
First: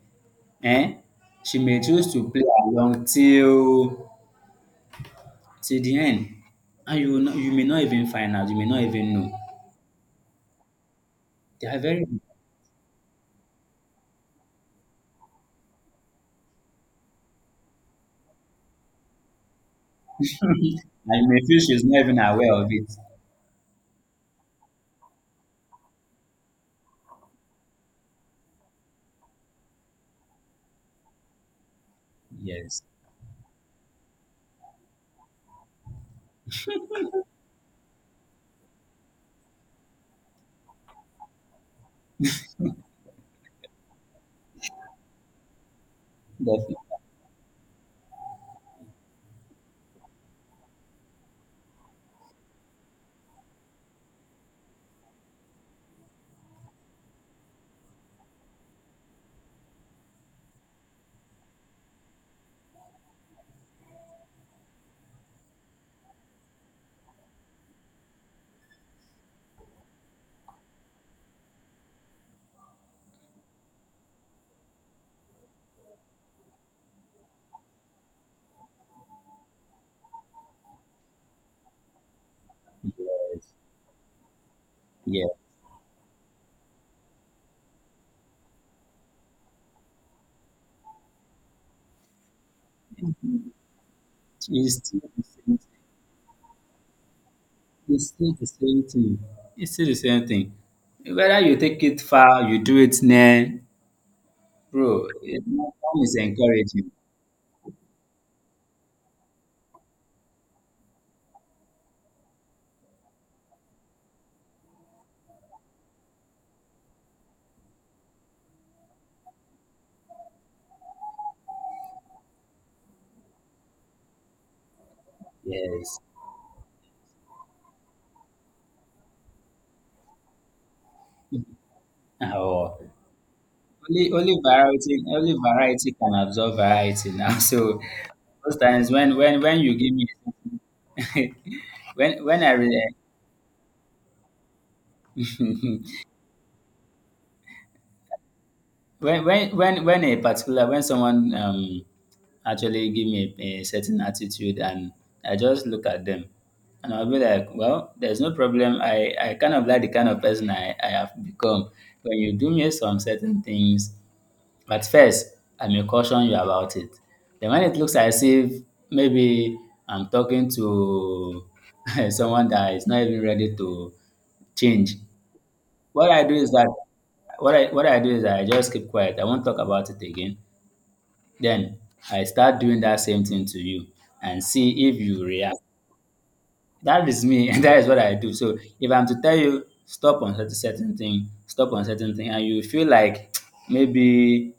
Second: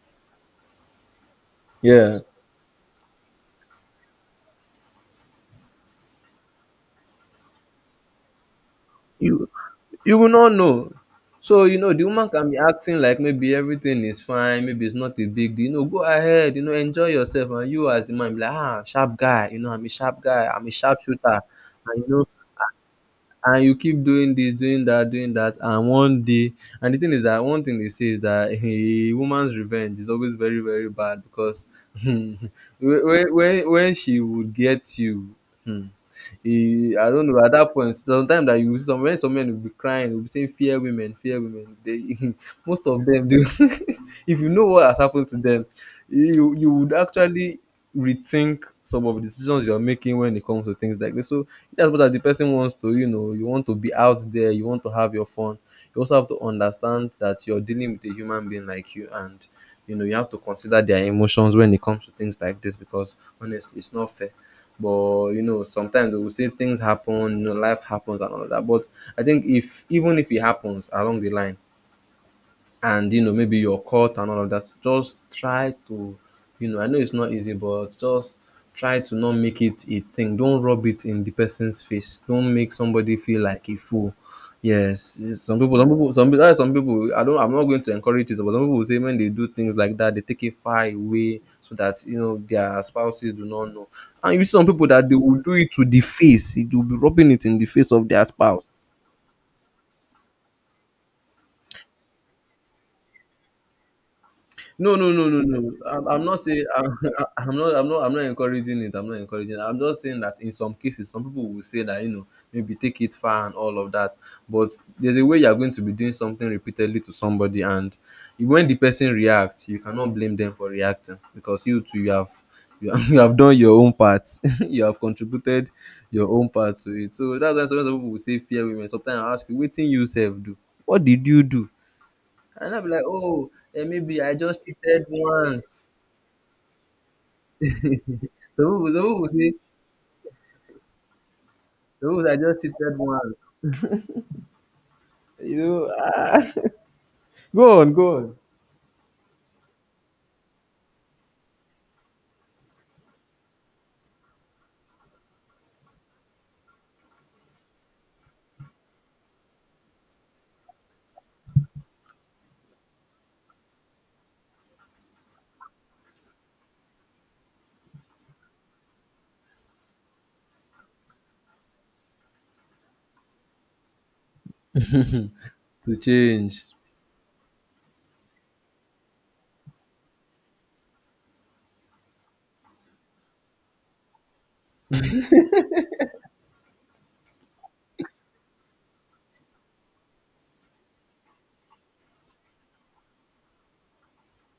S2: um She may choose
S1: Yeah,
S2: to play along till the end, and you will not, you may not even find out, you may not even know.
S1: you you will not know. So
S2: They are
S1: the
S2: very
S1: woman can be acting like maybe everything is fine, maybe it's not a big deal. Go ahead, enjoy yourself, and you as the man be like, ah, sharp guy. I'm a sharp guy. I'm a sharp
S2: and you
S1: shooter,
S2: may feel she's
S1: and
S2: not
S1: you
S2: even
S1: know,
S2: aware of it.
S1: and you keep doing this, doing that, and one day, and the thing is that one thing they say is that a woman's revenge is always very, very bad, because when
S2: Yes,
S1: when she would get you. Hmm, I don't know, at that point sometimes, that you will see some men will be crying, will be saying "fear women, fear women." They most of them do. If you know what has happened to them, you
S2: definitely.
S1: would actually rethink some of the decisions you are making when it comes to things like this. So, in as the person wants to, you want to be out there, you want to have your fun, you also have to understand that you're dealing with a human being like you, and, you have to consider their emotions when it comes to things like this, because honestly, it's not fair. But sometimes they will say things happen, life happens and all of that. But I think, if even if it happens along the line, and maybe your cult and all of that, just try to I know it's not easy, but just try to not make it a thing. Don't rub it in the person's face. Don't make somebody feel
S2: Yes.
S1: like a fool. Yes,
S2: Yeah.
S1: yes, some people, that's why some people, I'm not going to encourage it, but some people will say when they do things like that, they take it far away so that their spouses do not know. And you see some
S2: It's
S1: people
S2: still
S1: that they
S2: the
S1: will do
S2: same
S1: it to the face, it will be rubbing it in the face of
S2: it's
S1: their
S2: still the
S1: spouse.
S2: same thing. It's still the same thing. Whether you take it far, you do it near,
S1: No,
S2: bro,
S1: no, no, no, no.
S2: One
S1: I'm,
S2: is
S1: I'm not saying
S2: encouraging.
S1: I'm not encouraging it. I'm not encouraging it. I'm just saying that in some cases, some people will say that maybe take it far and all of that. But there's a way you are going to be doing something repeatedly to somebody, and when the person reacts, you cannot blame them for reacting, because you too you have done your own part. You have contributed
S2: Yes.
S1: your own part to it. So that's why sometimes some people will say fear women. Sometimes I ask you, what thing you self do? What did you do? And
S2: Oh.
S1: I'll be like, oh,
S2: Only
S1: maybe I
S2: only
S1: just
S2: variety,
S1: cheated
S2: only variety
S1: once.
S2: can absorb variety now. So
S1: some
S2: most times
S1: people, some
S2: when
S1: people
S2: when
S1: say,
S2: when you give me
S1: some people
S2: when
S1: say, I
S2: when I
S1: just
S2: re-
S1: cheated once. Ah. Go on, go on.
S2: when a particular when someone, actually give me a certain attitude, and I just look at them, and I'll be like, well, there's no problem. I kind of like the kind of person I have become. When you do me some certain things. But first, I may caution you about it. Then when it looks as if maybe I'm talking to someone that is not even ready to change,
S1: To
S2: what I do is
S1: change.
S2: that what I do is that I just keep quiet. I won't talk about it again. Then I start doing that same thing to you and see if you react. That is me, and that is what I do. So if I'm to tell you stop on certain thing, stop on certain thing, and you feel like maybe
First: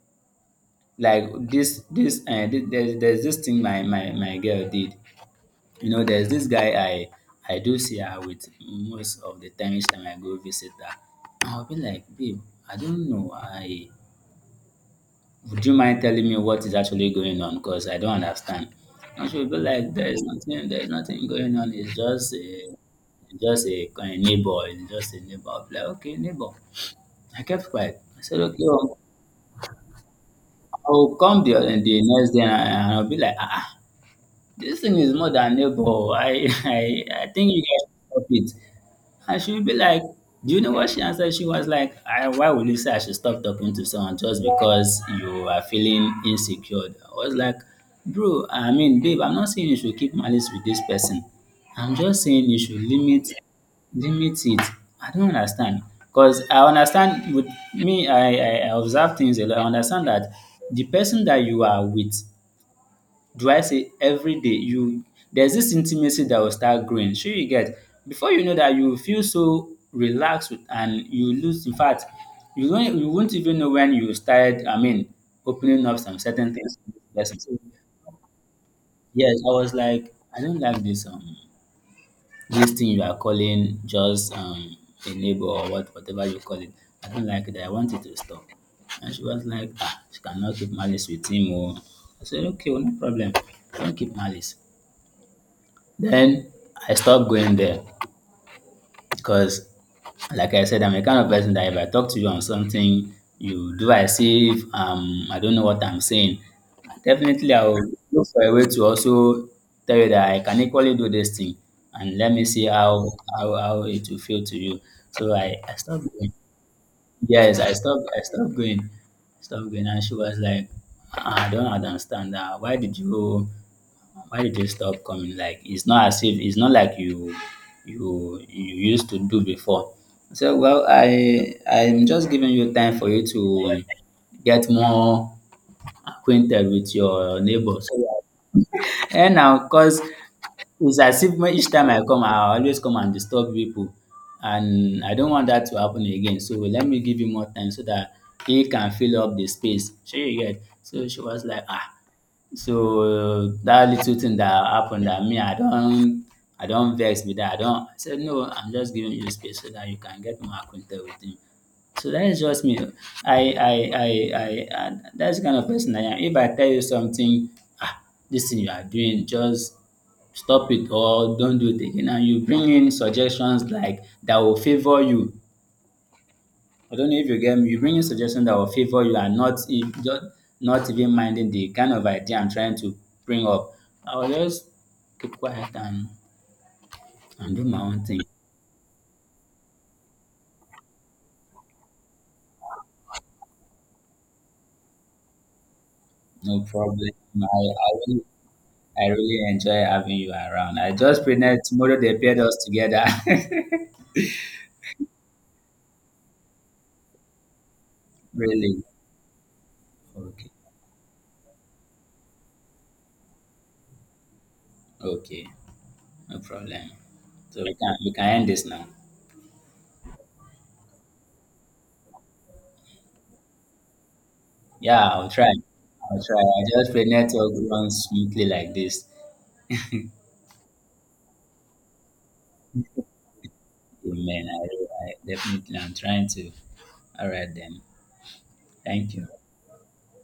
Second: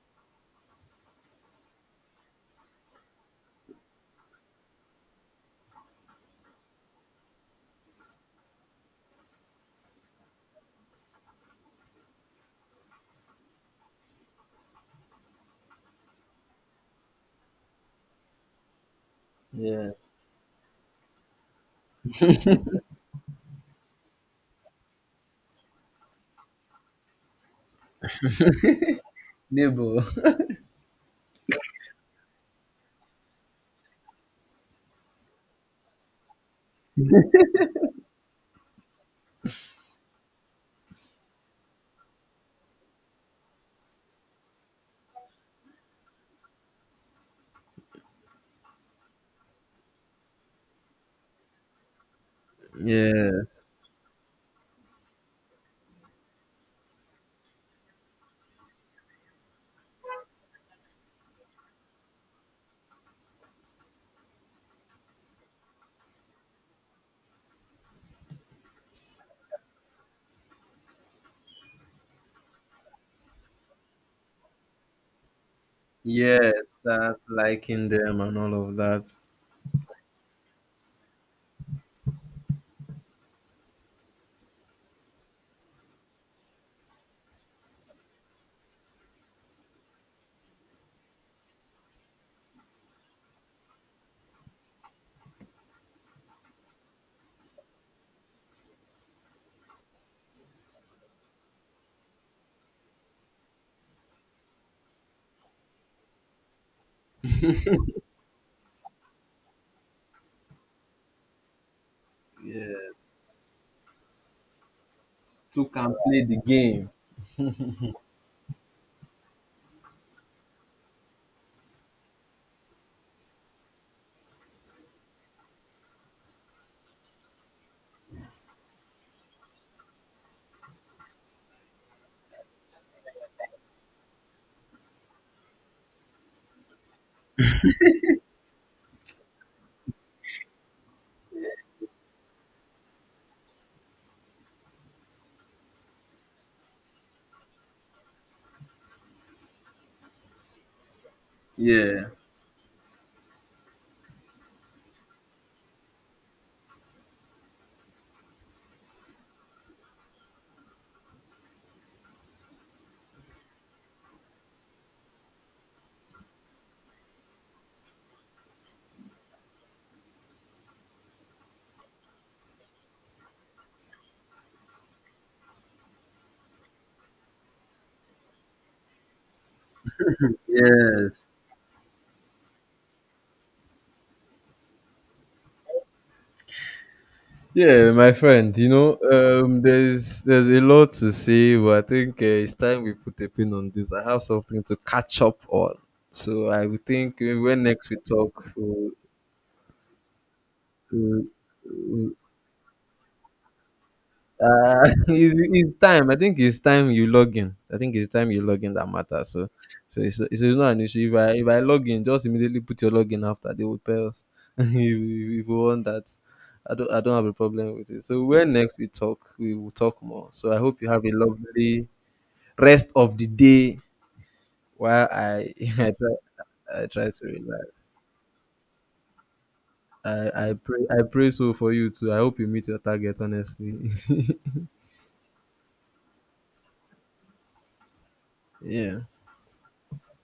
S2: like there's this thing my girl did. You know, there's this guy I do see her with most of the time. Each time I go visit her, I'll be like, babe, I don't know I would you mind telling me what is actually going on, because I don't understand. And she'll be
S1: Yeah.
S2: like, there's nothing going on, it's just a, a neighbor, it's just a neighbor. I'll be like, okay, neighbor. I kept quiet. I said, okay, well,
S1: Neighbor.
S2: I'll come the next day, and I'll be like, ah, ah, this thing is more than neighbor. I I think you guys should stop it. And she would be like, do you know what she answered? She was like, Why would you say I should stop talking to someone just because you are feeling insecure? I was like, bro, I mean, babe, I'm not saying you should keep malice with this person. I'm just saying you should limit
S1: Yes.
S2: limit it. I don't understand. Because I understand with me, I observe things a lot. I understand that the person that you are with, do I say every day, you there's this intimacy that will start growing. Shey you get? Before you know, that you will feel so relaxed with, and you lose, in fact, you won't even know when you started, I mean, opening up some certain
S1: Yes,
S2: things to this
S1: that
S2: person. So
S1: liking them and all of that.
S2: yes, I was like, I don't like this, this thing you are calling just, a neighbor, or whatever you call it. I don't like it. I want it to stop. And she was like, ah, she cannot keep malice with him. Oh. I said, okay, well, no problem. Don't keep malice. Then I stopped going there, because, like I said, I'm a kind of person that if I talk to you on something, you do as if, I don't know what I'm saying. Definitely, I will look for a way to also tell you that I can equally do this thing, and let me see
S1: Yeah.
S2: how it will feel to you. So I,
S1: To
S2: I
S1: can
S2: stopped
S1: play
S2: going.
S1: the game.
S2: Yes, I stopped going. Stopped going, and she was like, "Ah, I don't understand that. Why did it stop coming? Like it's not as if, it's not like you used to do before." I said, well, I'm just giving you time for you to, get more acquainted with your neighbors. And now, cause it's as if, each time I come, I always come and disturb people, and I don't want that to happen again. So let me give you more time so that he can fill up the space. Sure, you get. So she was like, ah,
S1: Yeah.
S2: so that little thing that happened, dat me, I don't vex with that. I don't. I said, no, I'm just giving you space so that you can get more acquainted with him. So that is just me oo. I I I I That's dats kind of person I am. If I tell you something, ah, this thing you are doing, just stop it or don't do it again, and you bring in suggestions like that will favour you, I don't know if you get me. You bring in suggestion that will favor you, and not, if just not even
S1: Yes.
S2: minding the kind of idea I'm trying to bring up, I will just keep quiet, and do my
S1: Yeah,
S2: own
S1: my
S2: thing.
S1: friend, there's a lot to say, but I think it's time we put a pin on this. I have something to catch up on, so
S2: No
S1: I would
S2: problem.
S1: think,
S2: I,
S1: when
S2: I
S1: next we
S2: really
S1: talk, we'll,
S2: I really enjoy having you around. I just pray that tomorrow
S1: we'll,
S2: they paired us together.
S1: It's time. I think it's time you log in. I think it's time you log in
S2: Really?
S1: that matters. So, it's, it's,
S2: Okay.
S1: it's not an issue. If I log in, just immediately put your login after, they will pay us. If, you
S2: Okay.
S1: want that,
S2: No
S1: I don't
S2: problem.
S1: I don't have a
S2: So we
S1: problem with
S2: can
S1: it.
S2: we
S1: So
S2: can end
S1: when
S2: this
S1: next we
S2: now.
S1: talk, we will talk more. So I hope you have a lovely rest of the day
S2: Yeah,
S1: while
S2: I'll try.
S1: I I try
S2: I'll try. I
S1: I
S2: just pray
S1: try to
S2: network
S1: relax.
S2: runs smoothly like this. Amen.
S1: I pray so for you too. I hope you meet your target, honestly.
S2: I definitely, I'm trying to. All right then.
S1: Yeah.
S2: Thank you.